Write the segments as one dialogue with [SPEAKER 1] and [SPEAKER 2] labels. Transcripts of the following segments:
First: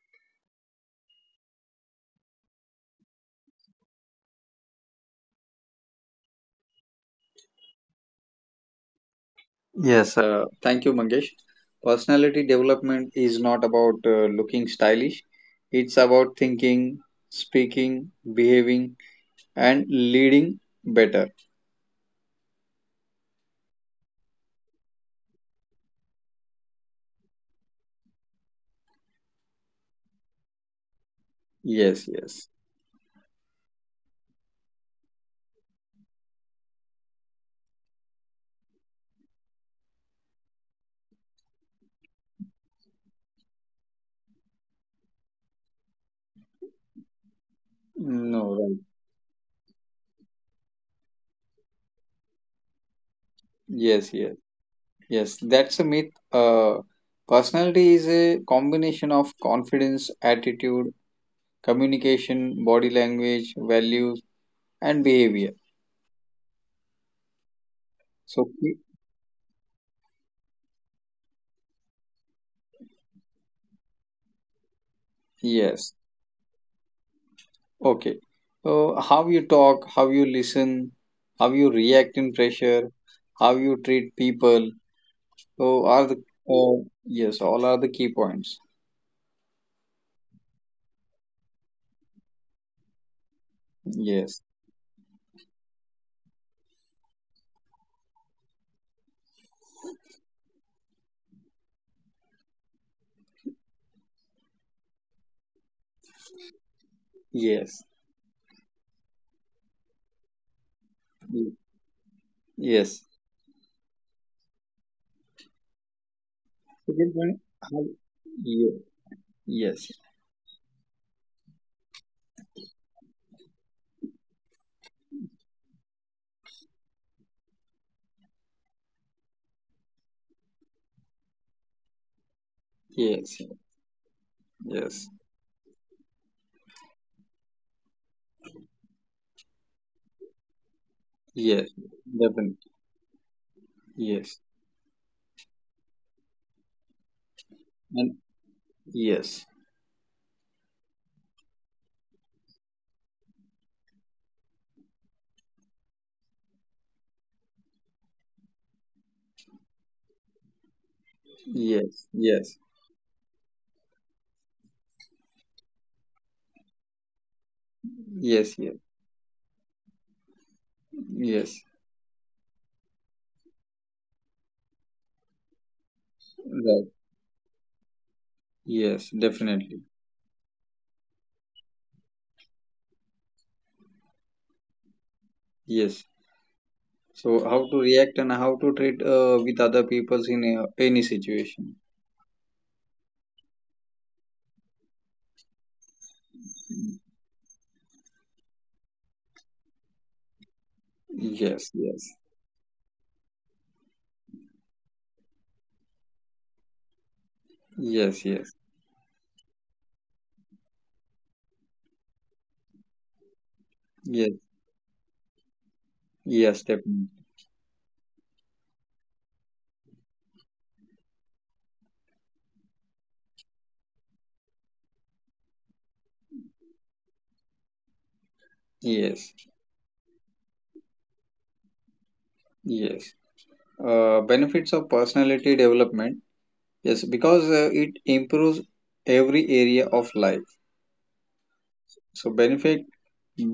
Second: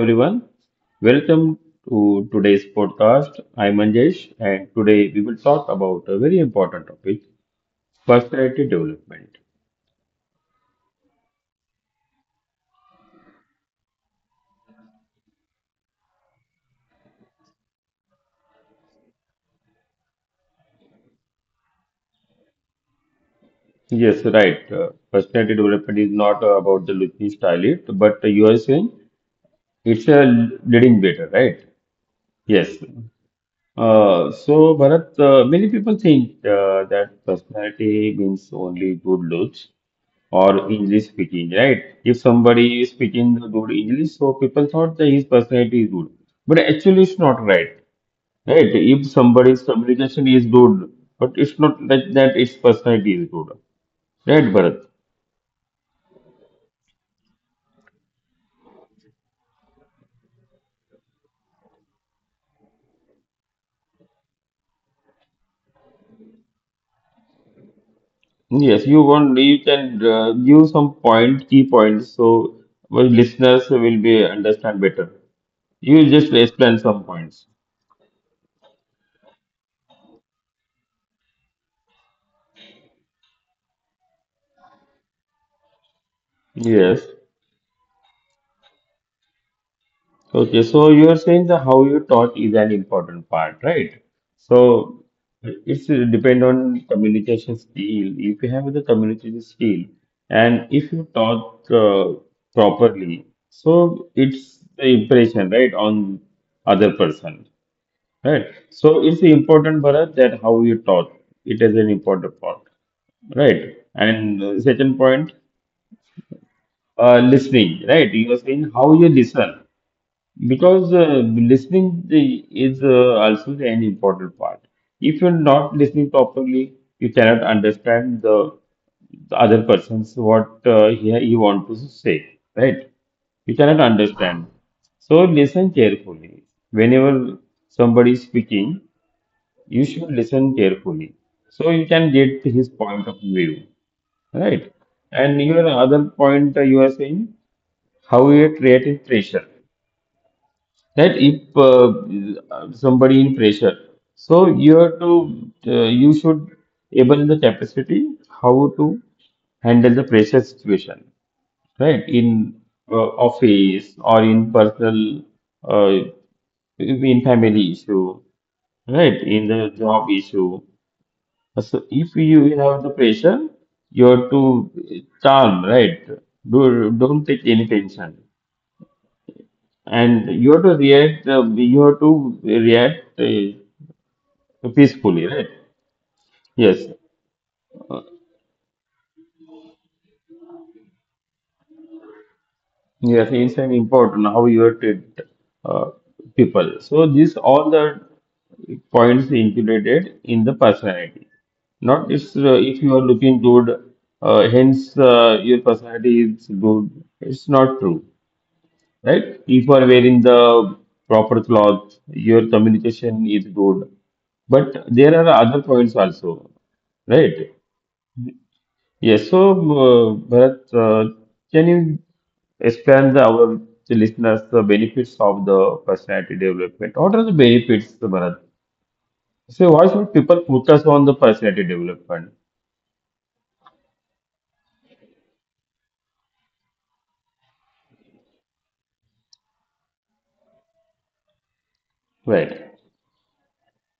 [SPEAKER 1] everyone. Welcome to today's podcast. I'm Manjesh and today we will talk about a very important topic, personality development.
[SPEAKER 2] Yes, thank you, Mangesh. Personality development is not about looking stylish, it's about thinking, speaking, behaving, and leading better.
[SPEAKER 1] Yes, right. Personality development is not about the looking style it, but you are saying it's a leading better, right?
[SPEAKER 2] Yes, yes.
[SPEAKER 1] Yes. So Bharat, many people think that personality means only good looks, or English speaking, right? If somebody is speaking the good English, so people thought that his personality is good. But actually, it's not right, right?
[SPEAKER 2] No,
[SPEAKER 1] If
[SPEAKER 2] right.
[SPEAKER 1] somebody's communication is good, but it's not that, that its personality is good,
[SPEAKER 2] Yes,
[SPEAKER 1] right,
[SPEAKER 2] yes,
[SPEAKER 1] Bharat?
[SPEAKER 2] yes. That's a myth. Personality is a combination of confidence, attitude, communication, body language, values, and behavior. So,
[SPEAKER 1] Yes, you
[SPEAKER 2] ki-
[SPEAKER 1] want you can give some point, key points, so well, listeners will be understand better. You
[SPEAKER 2] yes.
[SPEAKER 1] just explain some points.
[SPEAKER 2] Okay. So, how you talk, how you listen, how you react in pressure, how you treat people. So, are the
[SPEAKER 1] Yes.
[SPEAKER 2] yes, all are the key points.
[SPEAKER 1] Okay, so you are saying that how you taught is an important part, right?
[SPEAKER 2] Yes,
[SPEAKER 1] So it's depend on communication skill. If you have the communication skill and if you taught properly, so it's the impression, right, on other person,
[SPEAKER 2] yes,
[SPEAKER 1] right? So it's important, Bharat, that how you taught. It is an
[SPEAKER 2] y-
[SPEAKER 1] important part,
[SPEAKER 2] yes.
[SPEAKER 1] right? And second point,
[SPEAKER 2] Second
[SPEAKER 1] listening,
[SPEAKER 2] point,
[SPEAKER 1] right? You
[SPEAKER 2] how,
[SPEAKER 1] are saying how you
[SPEAKER 2] ye-
[SPEAKER 1] listen
[SPEAKER 2] yes,
[SPEAKER 1] because listening is also an important part. If you're not listening properly, you cannot understand the other person's what he want to say, right? You
[SPEAKER 2] yes,
[SPEAKER 1] cannot understand.
[SPEAKER 2] yes,
[SPEAKER 1] So listen carefully. Whenever somebody is speaking, you should listen carefully.
[SPEAKER 2] yes,
[SPEAKER 1] So you can get
[SPEAKER 2] definitely,
[SPEAKER 1] his point of view,
[SPEAKER 2] yes,
[SPEAKER 1] right? And your other point you are saying
[SPEAKER 2] and
[SPEAKER 1] how you create
[SPEAKER 2] yes,
[SPEAKER 1] pressure that if somebody in pressure so you have to you should able the capacity how to handle the pressure situation right
[SPEAKER 2] yes,
[SPEAKER 1] in
[SPEAKER 2] yes,
[SPEAKER 1] office or in personal uh, in family issue
[SPEAKER 2] yes, yes,
[SPEAKER 1] right in the job issue so
[SPEAKER 2] yes,
[SPEAKER 1] if you have the pressure you have to calm right Do,
[SPEAKER 2] right,
[SPEAKER 1] don't take any tension
[SPEAKER 2] yes, definitely,
[SPEAKER 1] and you have to react you have to react peacefully, right?
[SPEAKER 2] yes.
[SPEAKER 1] Yes,
[SPEAKER 2] So how to react and how to treat with other peoples in any situation.
[SPEAKER 1] yes, it's an important how you treat uh, people. So this all the points included in the personality.
[SPEAKER 2] Yes,
[SPEAKER 1] Not it's
[SPEAKER 2] yes,
[SPEAKER 1] if you are looking good, hence your personality is good. It's not true,
[SPEAKER 2] yes, yes,
[SPEAKER 1] right? If you are wearing the proper clothes, your communication is good.
[SPEAKER 2] yes,
[SPEAKER 1] But there are other points also,
[SPEAKER 2] yes, definitely.
[SPEAKER 1] right? Yes, so Bharat, can you explain the, our the listeners the benefits of the personality development? What are the benefits, Bharat? So
[SPEAKER 2] Yes,
[SPEAKER 1] why should people focus on the personality development?
[SPEAKER 2] yes. Benefits of personality development. Yes, because it improves every area of life.
[SPEAKER 1] Right.
[SPEAKER 2] So benefit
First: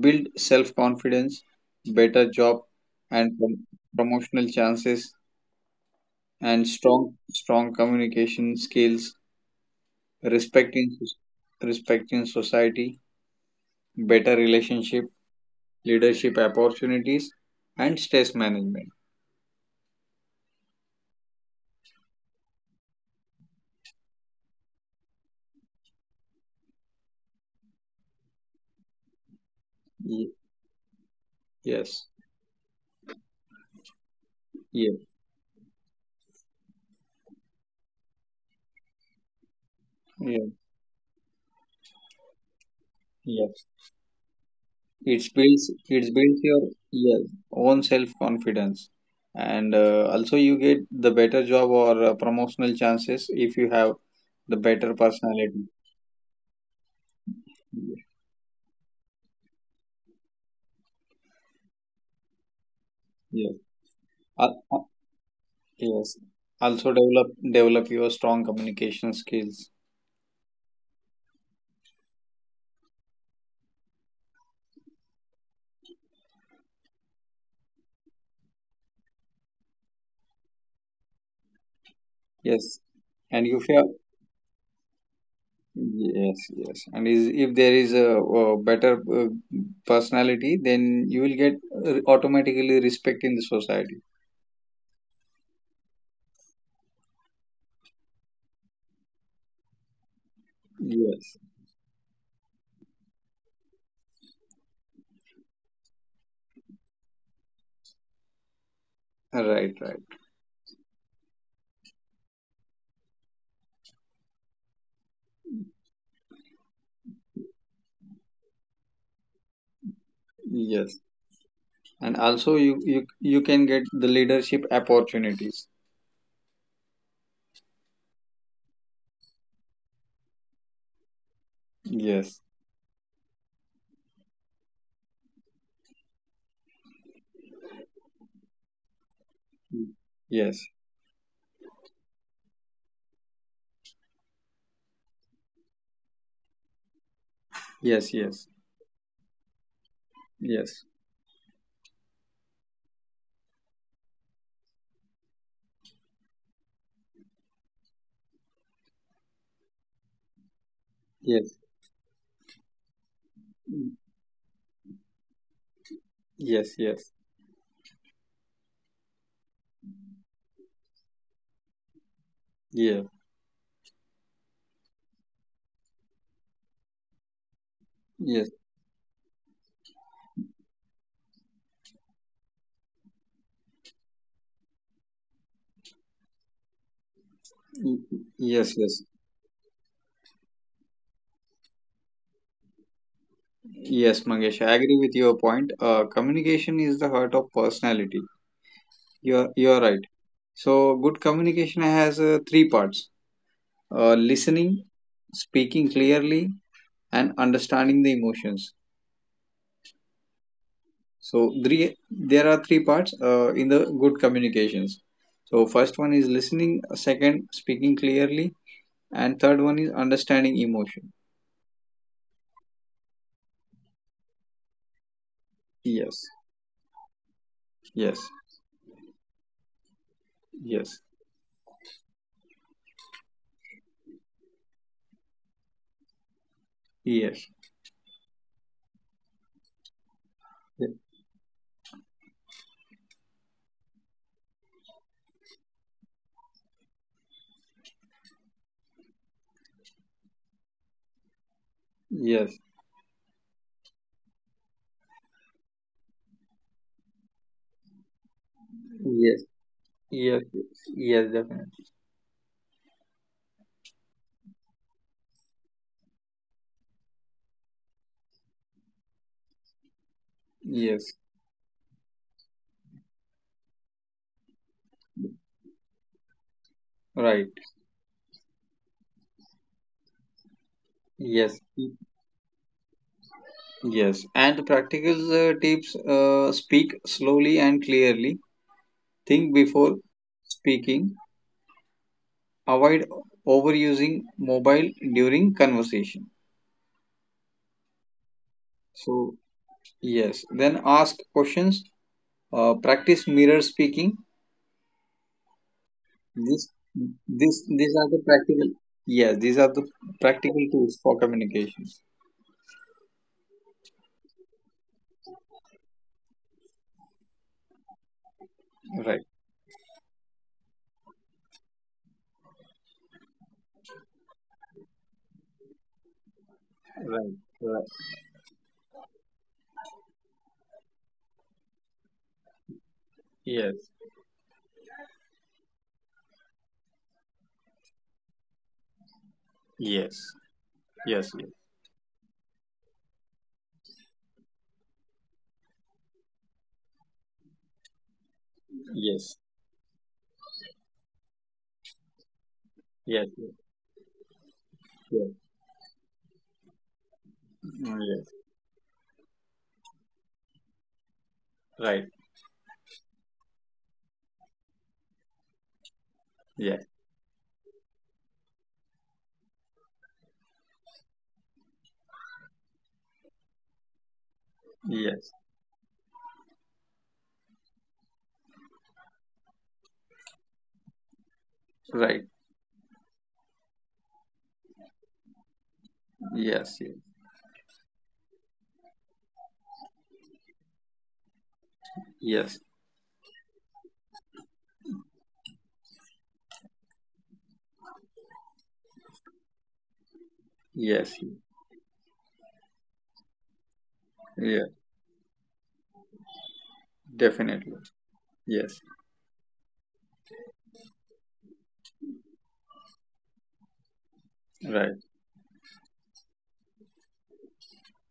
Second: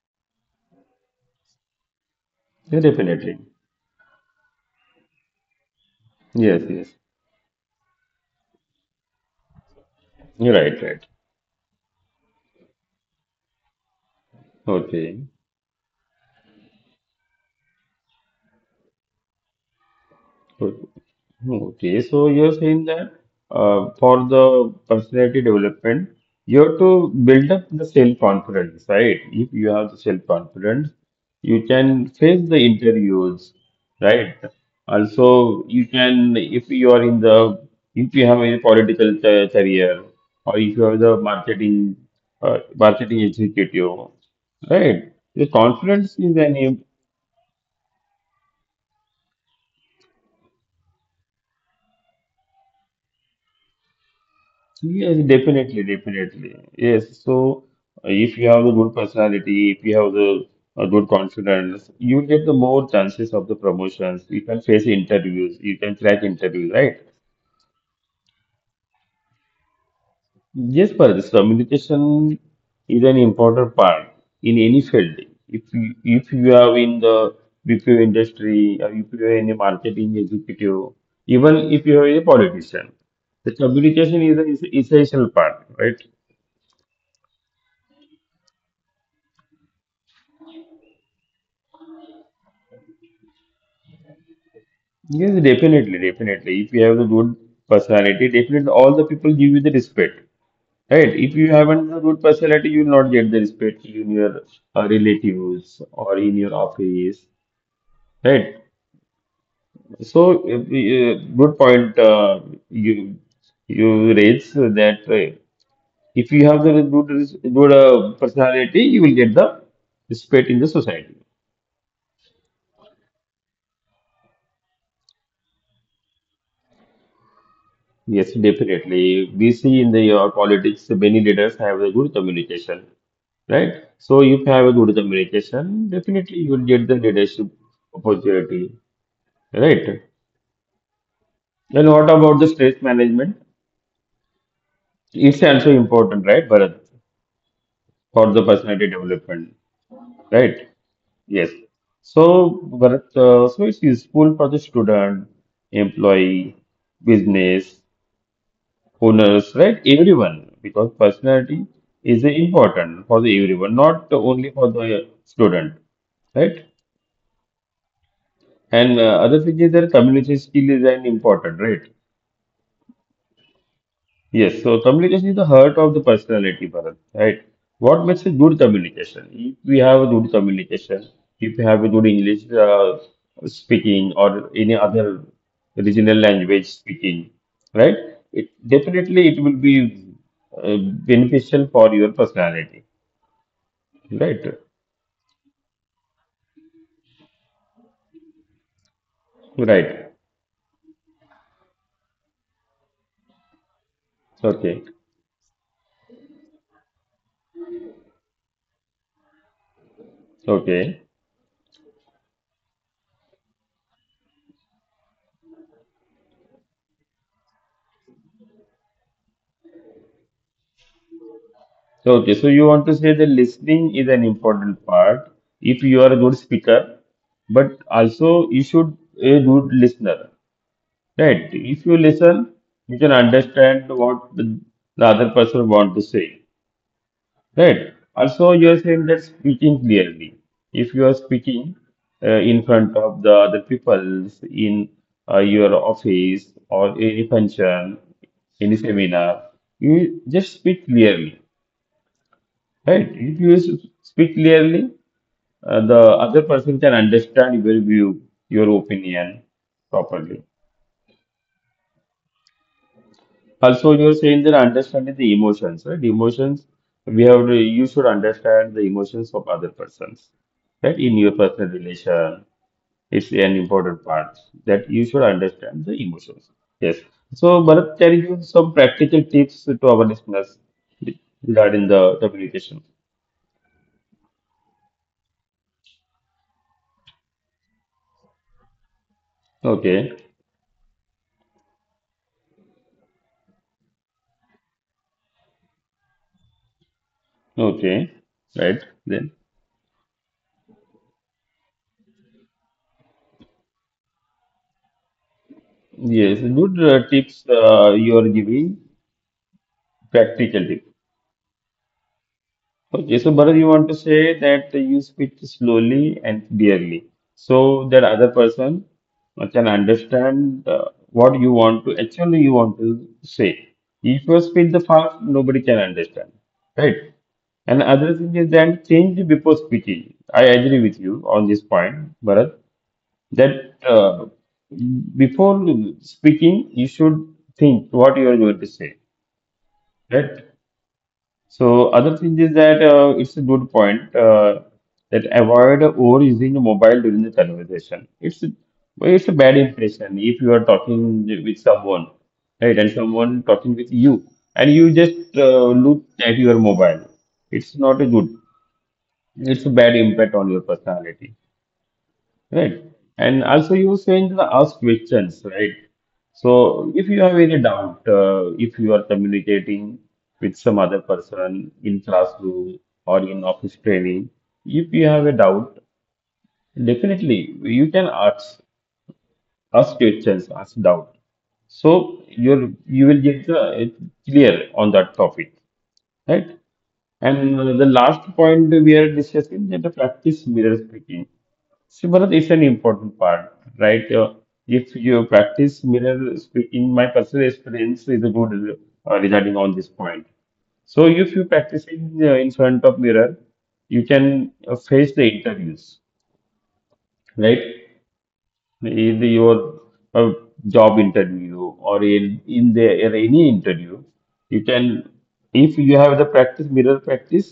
[SPEAKER 2] build self confidence, better job,
[SPEAKER 1] Yeah,
[SPEAKER 2] and
[SPEAKER 1] definitely.
[SPEAKER 2] promotional chances,
[SPEAKER 1] Yes,
[SPEAKER 2] and
[SPEAKER 1] yes.
[SPEAKER 2] strong communication skills,
[SPEAKER 1] You're
[SPEAKER 2] respect
[SPEAKER 1] right,
[SPEAKER 2] in
[SPEAKER 1] right.
[SPEAKER 2] respect in society, better relationship,
[SPEAKER 1] Okay.
[SPEAKER 2] leadership opportunities, and stress management.
[SPEAKER 1] Hmm, okay, so you're saying that for the personality development, you have to build up the self-confidence, right? If you have the
[SPEAKER 2] Y-
[SPEAKER 1] self-confidence, you
[SPEAKER 2] yes,
[SPEAKER 1] can face the interviews, right?
[SPEAKER 2] yes,
[SPEAKER 1] Also, you can, if you are in the, if you have a
[SPEAKER 2] yes,
[SPEAKER 1] career, or if you have the marketing,
[SPEAKER 2] yes.
[SPEAKER 1] marketing executive,
[SPEAKER 2] It builds
[SPEAKER 1] right?
[SPEAKER 2] your
[SPEAKER 1] The
[SPEAKER 2] yes
[SPEAKER 1] confidence is
[SPEAKER 2] own
[SPEAKER 1] an
[SPEAKER 2] self confidence, and also you get the better job or promotional chances if you have the better personality.
[SPEAKER 1] yes, definitely, definitely.
[SPEAKER 2] Yes,
[SPEAKER 1] Yes. So if you have a good personality, if you have the a good confidence, you get
[SPEAKER 2] yes.
[SPEAKER 1] the more chances of the
[SPEAKER 2] Al- al-
[SPEAKER 1] promotions. You can face
[SPEAKER 2] yes.
[SPEAKER 1] interviews, you can
[SPEAKER 2] Also
[SPEAKER 1] crack
[SPEAKER 2] develop
[SPEAKER 1] interviews, right?
[SPEAKER 2] develop your strong communication skills.
[SPEAKER 1] Yes, Paras, communication is an important part in any field. If you are in the BPO industry, or if you are in a marketing executive, even if you are
[SPEAKER 2] Yes,
[SPEAKER 1] a
[SPEAKER 2] and
[SPEAKER 1] politician,
[SPEAKER 2] if you
[SPEAKER 1] the communication is an essential part,
[SPEAKER 2] yes,
[SPEAKER 1] right?
[SPEAKER 2] yes. And is, if there is a, better personality, then you will get automatically respect in the society.
[SPEAKER 1] Yes, definitely, definitely. If you have the good personality, definitely all the people give you the respect,
[SPEAKER 2] Yes.
[SPEAKER 1] right? If you haven't the good personality, you will not get the respect in your relatives or in your office, right?
[SPEAKER 2] Right, right.
[SPEAKER 1] So, good point you you raise that if you have the good personality, you will get the
[SPEAKER 2] Yes.
[SPEAKER 1] respect in the society.
[SPEAKER 2] And also you can get the leadership opportunities.
[SPEAKER 1] Yes, definitely. We see in the your politics many leaders
[SPEAKER 2] Yes.
[SPEAKER 1] have a good communication, right? So if you have a good communication, definitely you will get the leadership opportunity,
[SPEAKER 2] Yes.
[SPEAKER 1] right? And what about the stress management? It's also important, right, Bharat,
[SPEAKER 2] Yes, yes.
[SPEAKER 1] for the personality development,
[SPEAKER 2] Yes.
[SPEAKER 1] right? Yes. So Bharat, so it's useful for the student, employee, business, owners, right?
[SPEAKER 2] Yes.
[SPEAKER 1] Everyone, because personality is important for the everyone, not only for the
[SPEAKER 2] Yes,
[SPEAKER 1] student,
[SPEAKER 2] yes.
[SPEAKER 1] right? And other thing is that communication skill is an important, right?
[SPEAKER 2] Yeah.
[SPEAKER 1] Yes, so communication is the heart of the personality, Bharat, right?
[SPEAKER 2] Yes.
[SPEAKER 1] What makes a good communication? If we have a good communication, if we have a good English speaking or any other regional language speaking,
[SPEAKER 2] Y-
[SPEAKER 1] right?
[SPEAKER 2] yes,
[SPEAKER 1] It
[SPEAKER 2] yes.
[SPEAKER 1] definitely it will be uh, beneficial for your personality,
[SPEAKER 2] Yes, Mangesh, I agree
[SPEAKER 1] right?
[SPEAKER 2] with your point. Communication is the heart of personality. You're right.
[SPEAKER 1] Right.
[SPEAKER 2] So good communication has three parts: listening,
[SPEAKER 1] Okay.
[SPEAKER 2] speaking clearly, and understanding the emotions.
[SPEAKER 1] Okay.
[SPEAKER 2] So three there are three parts in the good communications. So first one is listening, second speaking clearly, and third one is understanding emotion.
[SPEAKER 1] So, okay, so you want to say the listening is an important part if you
[SPEAKER 2] Yes,
[SPEAKER 1] are a good speaker, but
[SPEAKER 2] yes,
[SPEAKER 1] also you should a good listener,
[SPEAKER 2] yes,
[SPEAKER 1] right? If you listen, you can understand what the other person want to say,
[SPEAKER 2] yes,
[SPEAKER 1] right? Also, you are saying that speaking clearly.
[SPEAKER 2] ye-
[SPEAKER 1] If you are speaking in front of the other people in your office or any function, any seminar, you just speak clearly.
[SPEAKER 2] yes,
[SPEAKER 1] Right. If you speak clearly, the other person can understand your view, your
[SPEAKER 2] yes,
[SPEAKER 1] opinion
[SPEAKER 2] yes, yes,
[SPEAKER 1] properly.
[SPEAKER 2] yes, definitely.
[SPEAKER 1] Also, you're saying that understanding the emotions, right? Emotions, we have to, you should understand the emotions of other persons,
[SPEAKER 2] Yes,
[SPEAKER 1] right? In your personal relation, it's an important part that you should understand the emotions.
[SPEAKER 2] right.
[SPEAKER 1] Yes. So, Bharat, can you give some practical tips to our listeners
[SPEAKER 2] Yes,
[SPEAKER 1] regarding the communication?
[SPEAKER 2] yes, and practical tips speak slowly and clearly, think before
[SPEAKER 1] Okay.
[SPEAKER 2] speaking, avoid overusing mobile during conversation.
[SPEAKER 1] Okay. Right.
[SPEAKER 2] So,
[SPEAKER 1] Then.
[SPEAKER 2] yes, then ask questions, practice mirror speaking.
[SPEAKER 1] Yes,
[SPEAKER 2] This,
[SPEAKER 1] good tips
[SPEAKER 2] these are the
[SPEAKER 1] you are
[SPEAKER 2] practical,
[SPEAKER 1] giving,
[SPEAKER 2] yes, these are the practical tools
[SPEAKER 1] practical
[SPEAKER 2] for
[SPEAKER 1] tip.
[SPEAKER 2] communication.
[SPEAKER 1] Okay, so Bharat, you want to say that you speak slowly and clearly so that
[SPEAKER 2] Right,
[SPEAKER 1] other person can understand what you want to actually you want to say. If you speak the fast, nobody can
[SPEAKER 2] right,
[SPEAKER 1] understand,
[SPEAKER 2] right.
[SPEAKER 1] right? And other thing is that change before speaking. I agree with you on this point,
[SPEAKER 2] Yes,
[SPEAKER 1] Bharat, that before speaking, you should think what you are going to say.
[SPEAKER 2] yes, yes, yes,
[SPEAKER 1] Right. So other thing is that it's a good point that avoid overusing the mobile during the conversation.
[SPEAKER 2] yes,
[SPEAKER 1] It's well, it's a bad impression if you are talking with someone,
[SPEAKER 2] yes, yes,
[SPEAKER 1] right, and someone talking with you,
[SPEAKER 2] yes,
[SPEAKER 1] and you just look at your mobile.
[SPEAKER 2] mm, yes.
[SPEAKER 1] It's not a good. It's a bad impact on your personality.
[SPEAKER 2] Right.
[SPEAKER 1] Right. And also you saying the ask questions, right?
[SPEAKER 2] Yeah.
[SPEAKER 1] So if you have any doubt, if you are communicating with some other person in classroom or in office training,
[SPEAKER 2] Yes,
[SPEAKER 1] if you have a doubt, definitely you can ask questions, ask
[SPEAKER 2] right.
[SPEAKER 1] doubt. So you will get the clear on that topic,
[SPEAKER 2] Yes, yes,
[SPEAKER 1] right? And the last point we are discussing that the practice mirror speaking.
[SPEAKER 2] yes,
[SPEAKER 1] Sivarat it's an important part, right? If you practice mirror speaking, my personal experience is a good regarding on this point.
[SPEAKER 2] yes,
[SPEAKER 1] So if you practice in front of mirror,
[SPEAKER 2] yeah,
[SPEAKER 1] you can face the interviews,
[SPEAKER 2] definitely.
[SPEAKER 1] right?
[SPEAKER 2] Yes,
[SPEAKER 1] In your uh, job interview or in the in any interview,
[SPEAKER 2] right.
[SPEAKER 1] you can if you have the practice mirror practice,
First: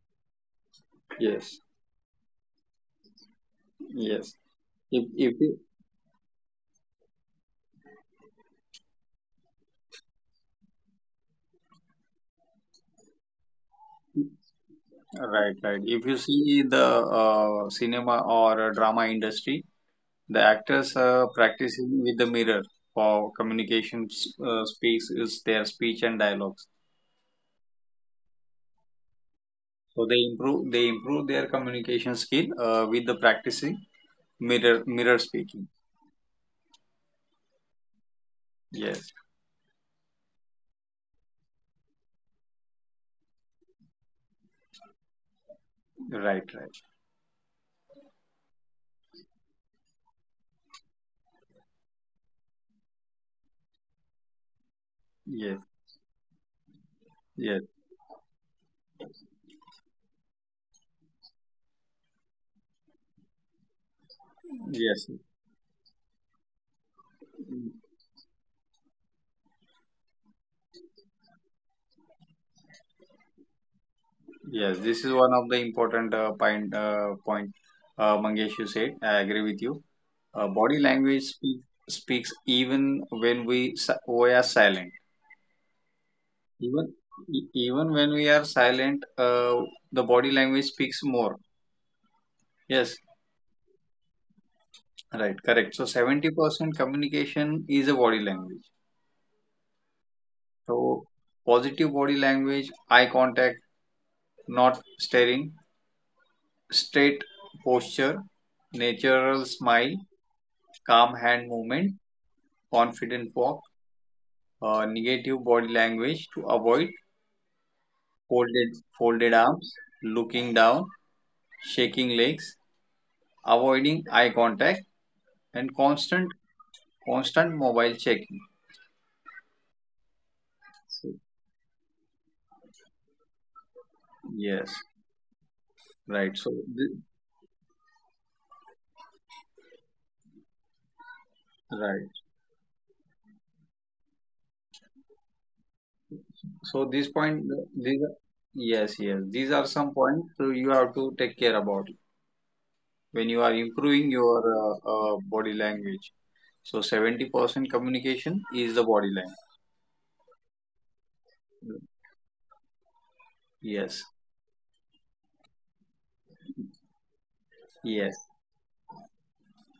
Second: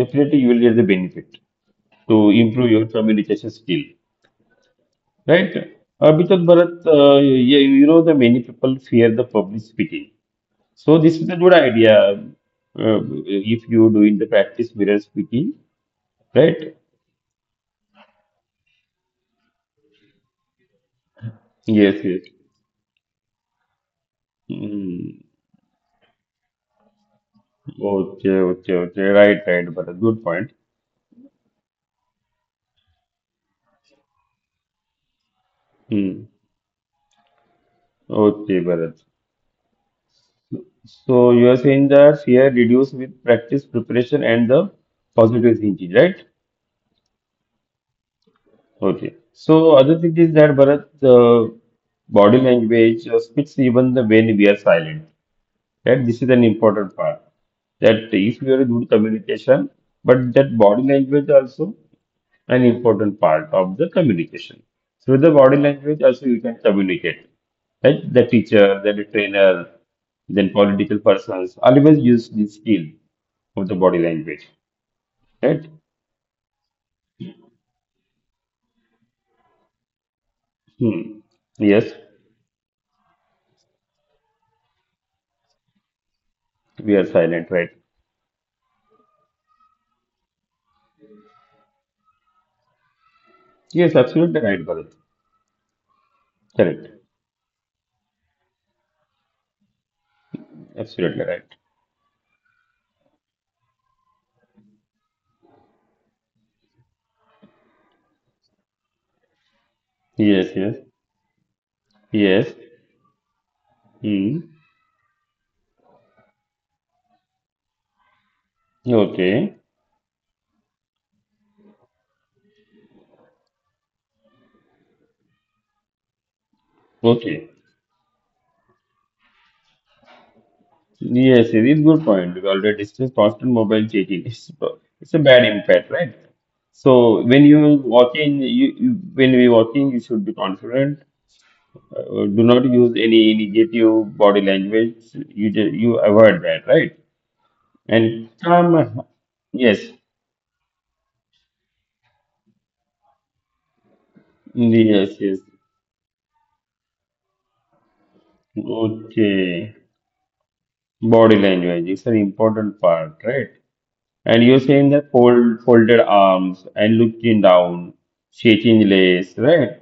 [SPEAKER 1] definitely you will get the benefit
[SPEAKER 2] Yes,
[SPEAKER 1] to improve your communication skill.
[SPEAKER 2] yes. If
[SPEAKER 1] Right?
[SPEAKER 2] if you
[SPEAKER 1] Because Bharat, yeah, you know the many people fear the public speaking. So this is a good idea. Uh, if you do in the practice mirror speaking,
[SPEAKER 2] right, right. If you
[SPEAKER 1] right?
[SPEAKER 2] see the cinema or drama industry, the actors are
[SPEAKER 1] Yes, yes.
[SPEAKER 2] practicing with the mirror for communication
[SPEAKER 1] Mm.
[SPEAKER 2] speaks is their speech and dialogues.
[SPEAKER 1] Okay, okay, okay. Right, right, Bharat. Good
[SPEAKER 2] So
[SPEAKER 1] point.
[SPEAKER 2] they improve their communication skill with the practicing mirror speaking.
[SPEAKER 1] Hmm. Okay, Bharat.
[SPEAKER 2] Yes,
[SPEAKER 1] So you are saying that fear reduce with practice, preparation, and the positive thinking, right?
[SPEAKER 2] right, right.
[SPEAKER 1] Okay. So other thing is that Bharat, body language speaks even the when we are silent. That
[SPEAKER 2] Yes,
[SPEAKER 1] this is an important part. That
[SPEAKER 2] yes,
[SPEAKER 1] if you are good communication, but that body language also an important part of the communication. Through the body
[SPEAKER 2] yes,
[SPEAKER 1] language also you can communicate. Right? The teacher, then the trainer, then political persons always use this skill of the body language.
[SPEAKER 2] yes, this
[SPEAKER 1] Right?
[SPEAKER 2] is one of the important point, point Mangesh, you said. I agree with you.
[SPEAKER 1] Hmm.
[SPEAKER 2] Body language
[SPEAKER 1] Yes,
[SPEAKER 2] speak, speaks even when we, we are silent.
[SPEAKER 1] we are silent,
[SPEAKER 2] Even
[SPEAKER 1] right?
[SPEAKER 2] even when we are silent, the body language speaks more. Yes,
[SPEAKER 1] Yes, absolutely right, Bharat.
[SPEAKER 2] right, correct. So
[SPEAKER 1] Correct.
[SPEAKER 2] 70% communication is a body language.
[SPEAKER 1] Absolutely right.
[SPEAKER 2] So positive body language, eye contact, not staring, straight posture, natural smile,
[SPEAKER 1] Yes, yes,
[SPEAKER 2] calm hand
[SPEAKER 1] yes.
[SPEAKER 2] movement, confident walk,
[SPEAKER 1] Hmm.
[SPEAKER 2] negative body language to avoid
[SPEAKER 1] Okay,
[SPEAKER 2] folded arms, looking down, shaking legs, avoiding eye contact, and
[SPEAKER 1] okay.
[SPEAKER 2] constant mobile checking.
[SPEAKER 1] Yes,
[SPEAKER 2] So,
[SPEAKER 1] it is good point. We already discussed constant mobile checking.
[SPEAKER 2] yes,
[SPEAKER 1] It's a bad impact, right?
[SPEAKER 2] right.
[SPEAKER 1] So
[SPEAKER 2] Th-
[SPEAKER 1] when you walk in, you when we walk in, you should be confident.
[SPEAKER 2] right.
[SPEAKER 1] Do not use any negative body language. You you avoid that, right?
[SPEAKER 2] So this point, these
[SPEAKER 1] And
[SPEAKER 2] are-
[SPEAKER 1] calm.
[SPEAKER 2] yes, yes. These are
[SPEAKER 1] Yes,
[SPEAKER 2] some points so you have to take care about when you are improving your
[SPEAKER 1] yes, yes.
[SPEAKER 2] body language. So 70% communication is the body
[SPEAKER 1] Okay. Body
[SPEAKER 2] language.
[SPEAKER 1] language. Is an important part, right?
[SPEAKER 2] Yes,
[SPEAKER 1] And you're saying that folded arms and looking down,
[SPEAKER 2] yes,
[SPEAKER 1] shaking legs, right?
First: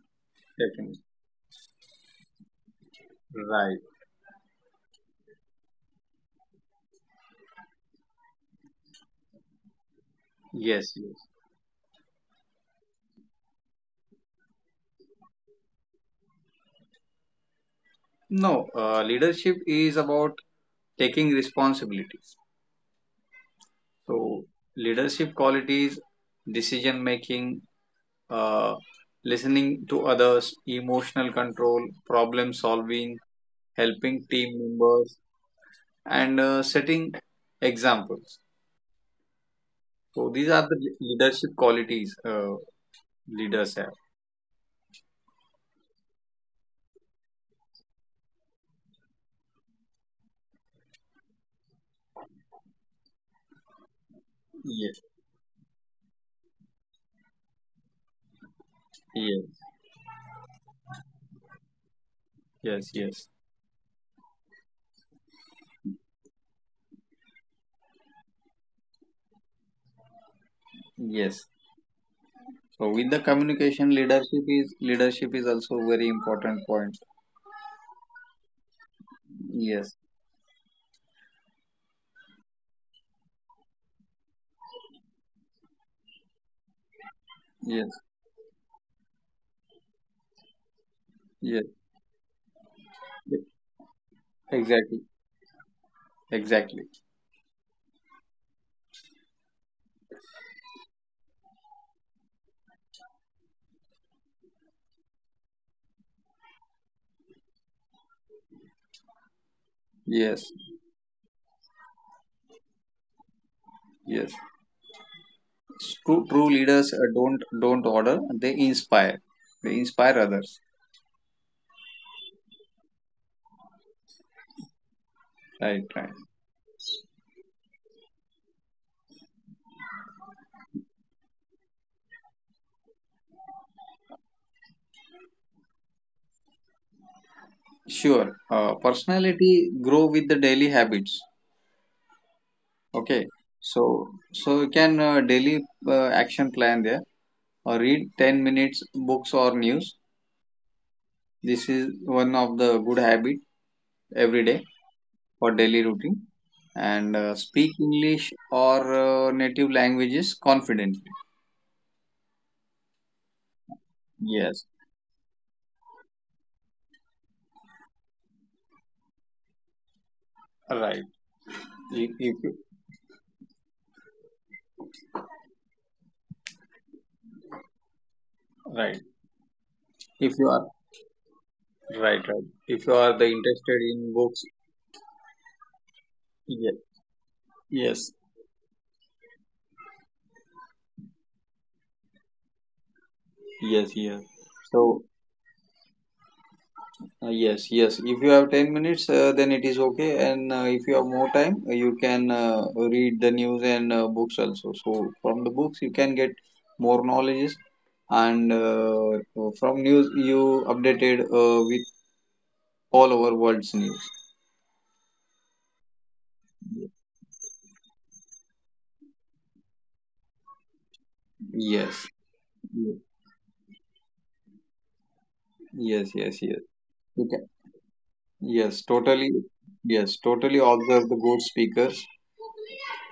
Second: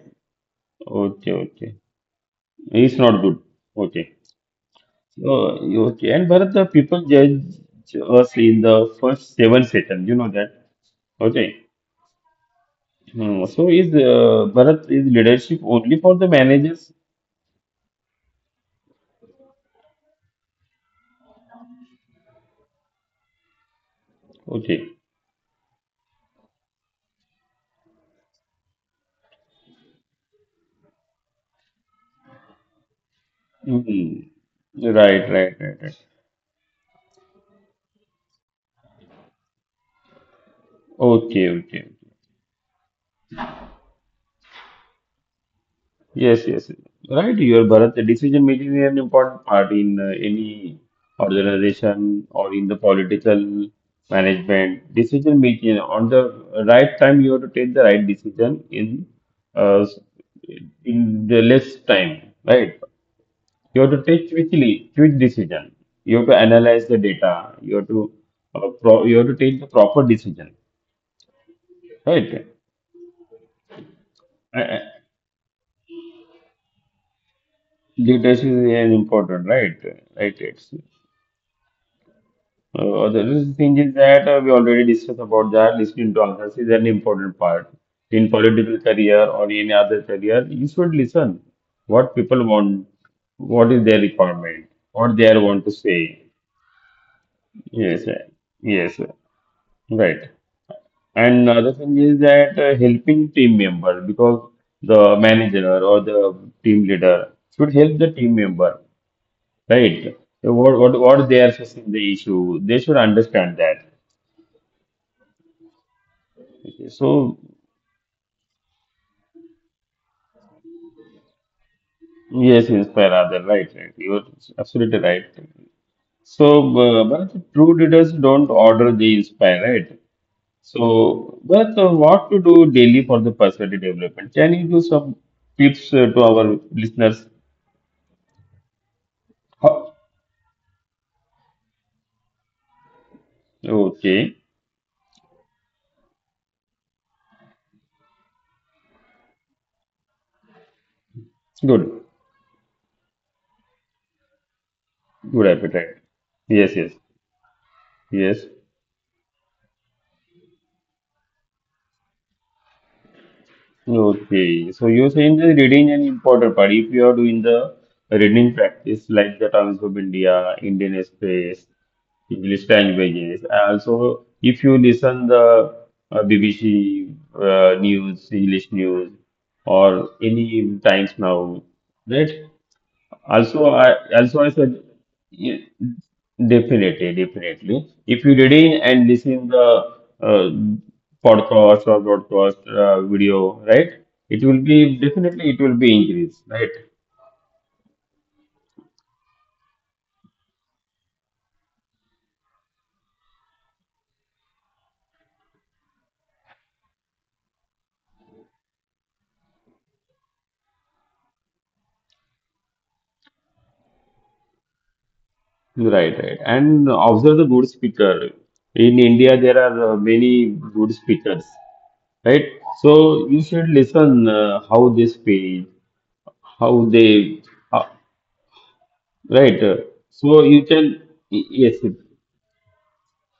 [SPEAKER 2] definitely.
[SPEAKER 1] Okay, okay. It's not good.
[SPEAKER 2] Right.
[SPEAKER 1] Okay. So, you- okay. And Bharat, the people judge us in the first 7 seconds. You know that.
[SPEAKER 2] Yes, yes.
[SPEAKER 1] Okay. Hmm. So, is Bharat is leadership only for the managers?
[SPEAKER 2] No, leadership is about taking responsibility. So,
[SPEAKER 1] Okay.
[SPEAKER 2] leadership qualities, decision making, uh, listening to others, emotional control, problem solving,
[SPEAKER 1] Hmm.
[SPEAKER 2] helping team
[SPEAKER 1] Right, right,
[SPEAKER 2] members,
[SPEAKER 1] right, right.
[SPEAKER 2] and setting examples. So, these are the
[SPEAKER 1] Okay, okay.
[SPEAKER 2] leadership qualities leaders have.
[SPEAKER 1] Yes, yes. Right, your Bharat. The decision making is an important part in any organization or in the political management. Decision
[SPEAKER 2] Yes,
[SPEAKER 1] making on the right time, you have to take the right decision uh,
[SPEAKER 2] yes,
[SPEAKER 1] in the less time, right?
[SPEAKER 2] yes,
[SPEAKER 1] You
[SPEAKER 2] yes,
[SPEAKER 1] have to take quickly, quick decision. You have to analyze the data. You have to pro you have to take the proper decision,
[SPEAKER 2] yes.
[SPEAKER 1] right?
[SPEAKER 2] So, with the communication,
[SPEAKER 1] Uh, uh,
[SPEAKER 2] leadership is also very important point.
[SPEAKER 1] Leadership is an important, right? Right.
[SPEAKER 2] Yes,
[SPEAKER 1] It's the other thing is that we already discussed about that listening to others is an important part. In
[SPEAKER 2] yes,
[SPEAKER 1] political career or any other career, you should listen what
[SPEAKER 2] yes.
[SPEAKER 1] people want, what is their requirement, what they want to
[SPEAKER 2] Exactly,
[SPEAKER 1] say.
[SPEAKER 2] exactly.
[SPEAKER 1] Yes, uh, yes, uh, right. And another thing is that helping team member, because the manager or the team leader should help the team member, right? So, What what
[SPEAKER 2] Yes,
[SPEAKER 1] what they are facing the issue, they should understand that.
[SPEAKER 2] yes. True,
[SPEAKER 1] Okay. So,
[SPEAKER 2] leaders don't order. They inspire. They inspire others.
[SPEAKER 1] yes, inspire other, right, right. You're absolutely right.
[SPEAKER 2] Right, right.
[SPEAKER 1] So, but true leaders don't order, they inspire, right? So, but what to do daily for the personality development? Can you give some tips to our listeners?
[SPEAKER 2] Sure.
[SPEAKER 1] Ho-
[SPEAKER 2] Personality grow with the daily habits. Okay.
[SPEAKER 1] Okay,
[SPEAKER 2] So so you can daily action plan there or read 10 minutes books or news.
[SPEAKER 1] good,
[SPEAKER 2] This is one of the good habit every day,
[SPEAKER 1] good appetite.
[SPEAKER 2] for daily
[SPEAKER 1] Yes,
[SPEAKER 2] routine,
[SPEAKER 1] yes,
[SPEAKER 2] and speak
[SPEAKER 1] yes.
[SPEAKER 2] English or native languages confidently.
[SPEAKER 1] Okay, so you're
[SPEAKER 2] Yes,
[SPEAKER 1] saying the reading an important part. If you are doing the reading practice like the Times of India, Indian
[SPEAKER 2] right.
[SPEAKER 1] Express,
[SPEAKER 2] If
[SPEAKER 1] English
[SPEAKER 2] you,
[SPEAKER 1] languages, also if you listen the BBC news, English
[SPEAKER 2] right.
[SPEAKER 1] news, or
[SPEAKER 2] If you are,
[SPEAKER 1] any Times Now,
[SPEAKER 2] right,
[SPEAKER 1] right?
[SPEAKER 2] right. If you are the
[SPEAKER 1] Also,
[SPEAKER 2] interested
[SPEAKER 1] I
[SPEAKER 2] in books,
[SPEAKER 1] also I said yeah,
[SPEAKER 2] yes,
[SPEAKER 1] definitely, definitely.
[SPEAKER 2] yes,
[SPEAKER 1] If you reading and listen the podcast or broadcast video,
[SPEAKER 2] yes,
[SPEAKER 1] right?
[SPEAKER 2] yes.
[SPEAKER 1] It will be
[SPEAKER 2] So
[SPEAKER 1] definitely it will be increased, right?
[SPEAKER 2] Yes, yes. If you have 10 minutes, then it is okay. And if you have more time, you can read the news and books also. So from the books, you can get more knowledges. And from news, you updated with all over world's news.
[SPEAKER 1] Right, right. And observe the good speaker. In India, there are many good speakers,
[SPEAKER 2] Yes,
[SPEAKER 1] right? So you should listen how they speak,
[SPEAKER 2] yes, yes,
[SPEAKER 1] how
[SPEAKER 2] yes.
[SPEAKER 1] they,
[SPEAKER 2] You can,
[SPEAKER 1] uh,
[SPEAKER 2] yes, totally.
[SPEAKER 1] right? So
[SPEAKER 2] Yes,
[SPEAKER 1] you can,
[SPEAKER 2] totally observe the good
[SPEAKER 1] yes,
[SPEAKER 2] speakers.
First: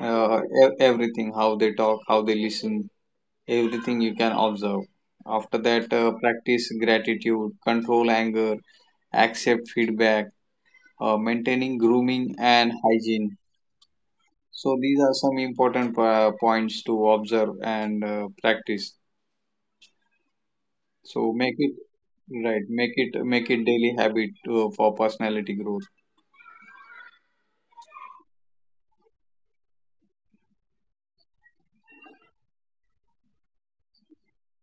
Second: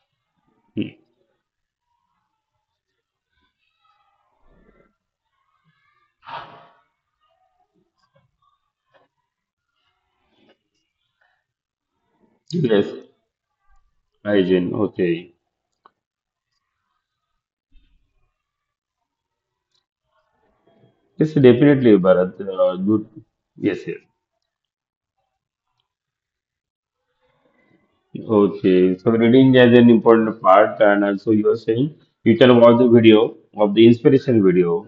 [SPEAKER 2] Everything, how they talk, how they listen, everything you can observe. After that, practice gratitude, control anger, accept feedback, maintaining grooming and
[SPEAKER 1] yes.
[SPEAKER 2] hygiene.
[SPEAKER 1] Hygiene,
[SPEAKER 2] So, these are
[SPEAKER 1] okay.
[SPEAKER 2] some important points to observe and practice.
[SPEAKER 1] Yes,
[SPEAKER 2] So, make it
[SPEAKER 1] definitely, Bharat.
[SPEAKER 2] right,
[SPEAKER 1] Good.
[SPEAKER 2] make it make
[SPEAKER 1] Yes,
[SPEAKER 2] it
[SPEAKER 1] yes.
[SPEAKER 2] daily habit for personality growth.
[SPEAKER 1] Okay, so reading is an important part, and also you are saying you tell about the video of the inspiration video,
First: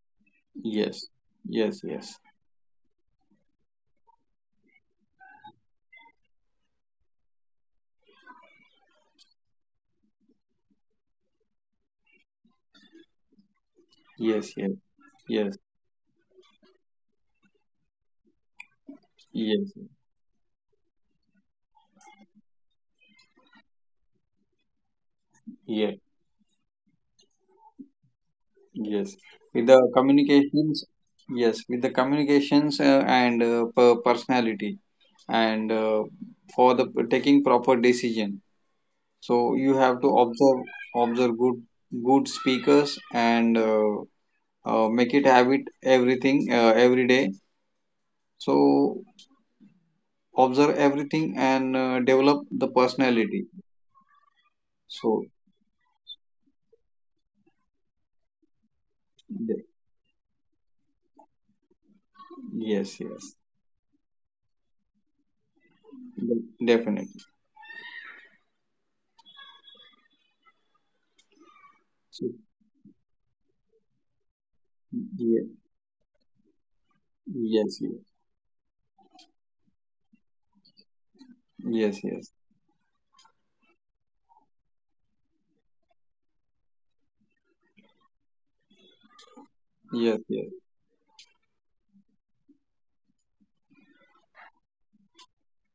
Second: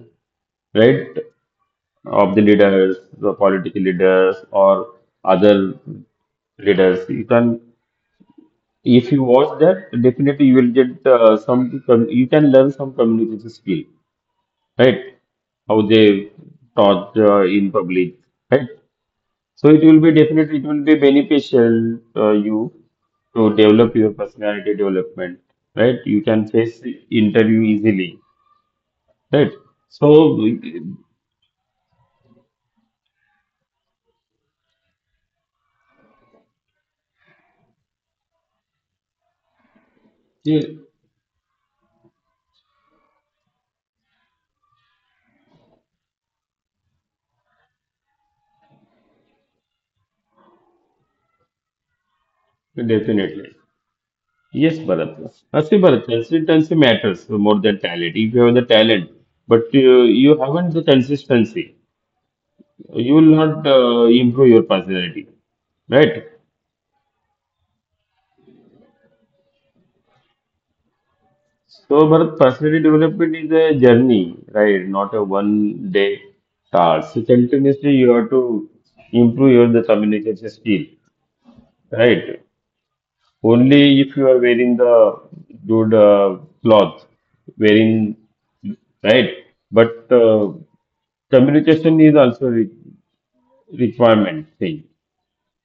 [SPEAKER 2] Yes,
[SPEAKER 1] right?
[SPEAKER 2] yes, yes,
[SPEAKER 1] Of the leaders, the political leaders, or other leaders. You can, if you watch that, definitely you will get you can learn some communication skill,
[SPEAKER 2] yes, yes,
[SPEAKER 1] right?
[SPEAKER 2] yes,
[SPEAKER 1] How they talk in public, right?
[SPEAKER 2] yes,
[SPEAKER 1] So it will be definitely it will be beneficial you to develop your personality development,
[SPEAKER 2] yes,
[SPEAKER 1] right? You can face the interview easily,
[SPEAKER 2] yes.
[SPEAKER 1] right?
[SPEAKER 2] With the
[SPEAKER 1] So
[SPEAKER 2] communications, yes, with the communications and per- personality, and for the taking proper decision, so you have to observe
[SPEAKER 1] yeah,
[SPEAKER 2] good speakers, and make it habit everything every day, so observe everything and develop the personality.
[SPEAKER 1] definitely. Yes,
[SPEAKER 2] So
[SPEAKER 1] Bharat. See, Bharat, consistency matters more than talent. If you have the talent,
[SPEAKER 2] de-
[SPEAKER 1] but you haven't the consistency,
[SPEAKER 2] yes,
[SPEAKER 1] you
[SPEAKER 2] yes,
[SPEAKER 1] will not improve your personality, right?
[SPEAKER 2] definitely.
[SPEAKER 1] So,
[SPEAKER 2] So,
[SPEAKER 1] but personality development is a journey, right? Not a
[SPEAKER 2] yeah,
[SPEAKER 1] 1 day task. So,
[SPEAKER 2] yes,
[SPEAKER 1] continuously
[SPEAKER 2] yes,
[SPEAKER 1] you have to improve your the communication skill,
[SPEAKER 2] yes, yes,
[SPEAKER 1] right? Only if you are wearing the good cloth, wearing, right? But
[SPEAKER 2] yes, yes,
[SPEAKER 1] communication is also re requirement thing.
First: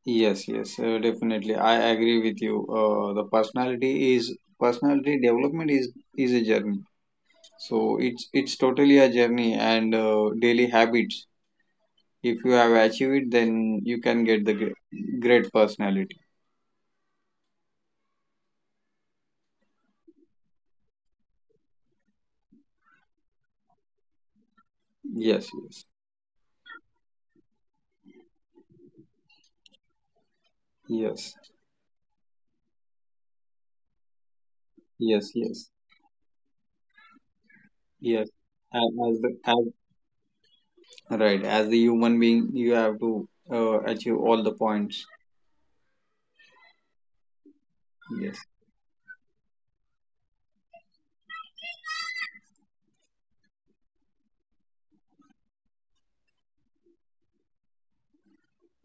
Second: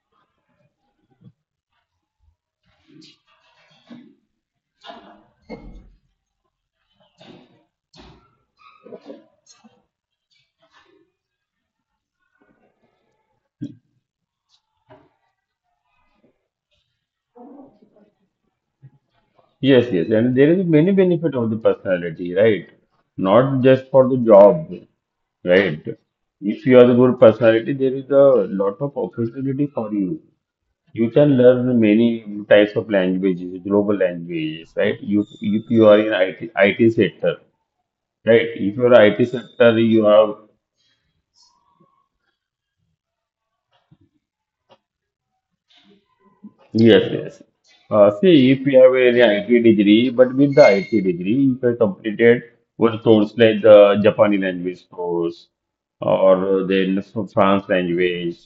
[SPEAKER 2] yes, yes, definitely. I agree with you. The personality is personality development is a journey. So it's totally a journey and daily habits. If you have achieved it, then you can get the great personality.
[SPEAKER 1] Yes, yes, and there is many benefit of the personality, right? Not just for the
[SPEAKER 2] Yes,
[SPEAKER 1] job,
[SPEAKER 2] yes,
[SPEAKER 1] right? If you are the good personality, there is a lot of opportunity for you.
[SPEAKER 2] yes,
[SPEAKER 1] You can learn many types of languages, global languages,
[SPEAKER 2] yes,
[SPEAKER 1] right?
[SPEAKER 2] yes,
[SPEAKER 1] You if you are in I T sector,
[SPEAKER 2] yes. And
[SPEAKER 1] right?
[SPEAKER 2] As
[SPEAKER 1] If you are
[SPEAKER 2] the
[SPEAKER 1] IT sector, you have,
[SPEAKER 2] as, right, as the human being, you have to achieve all the points.
[SPEAKER 1] yes, yes.
[SPEAKER 2] Yes,
[SPEAKER 1] See, if you have an IT degree, but with the IT degree, if you completed one course like the Japanese language course or then French language,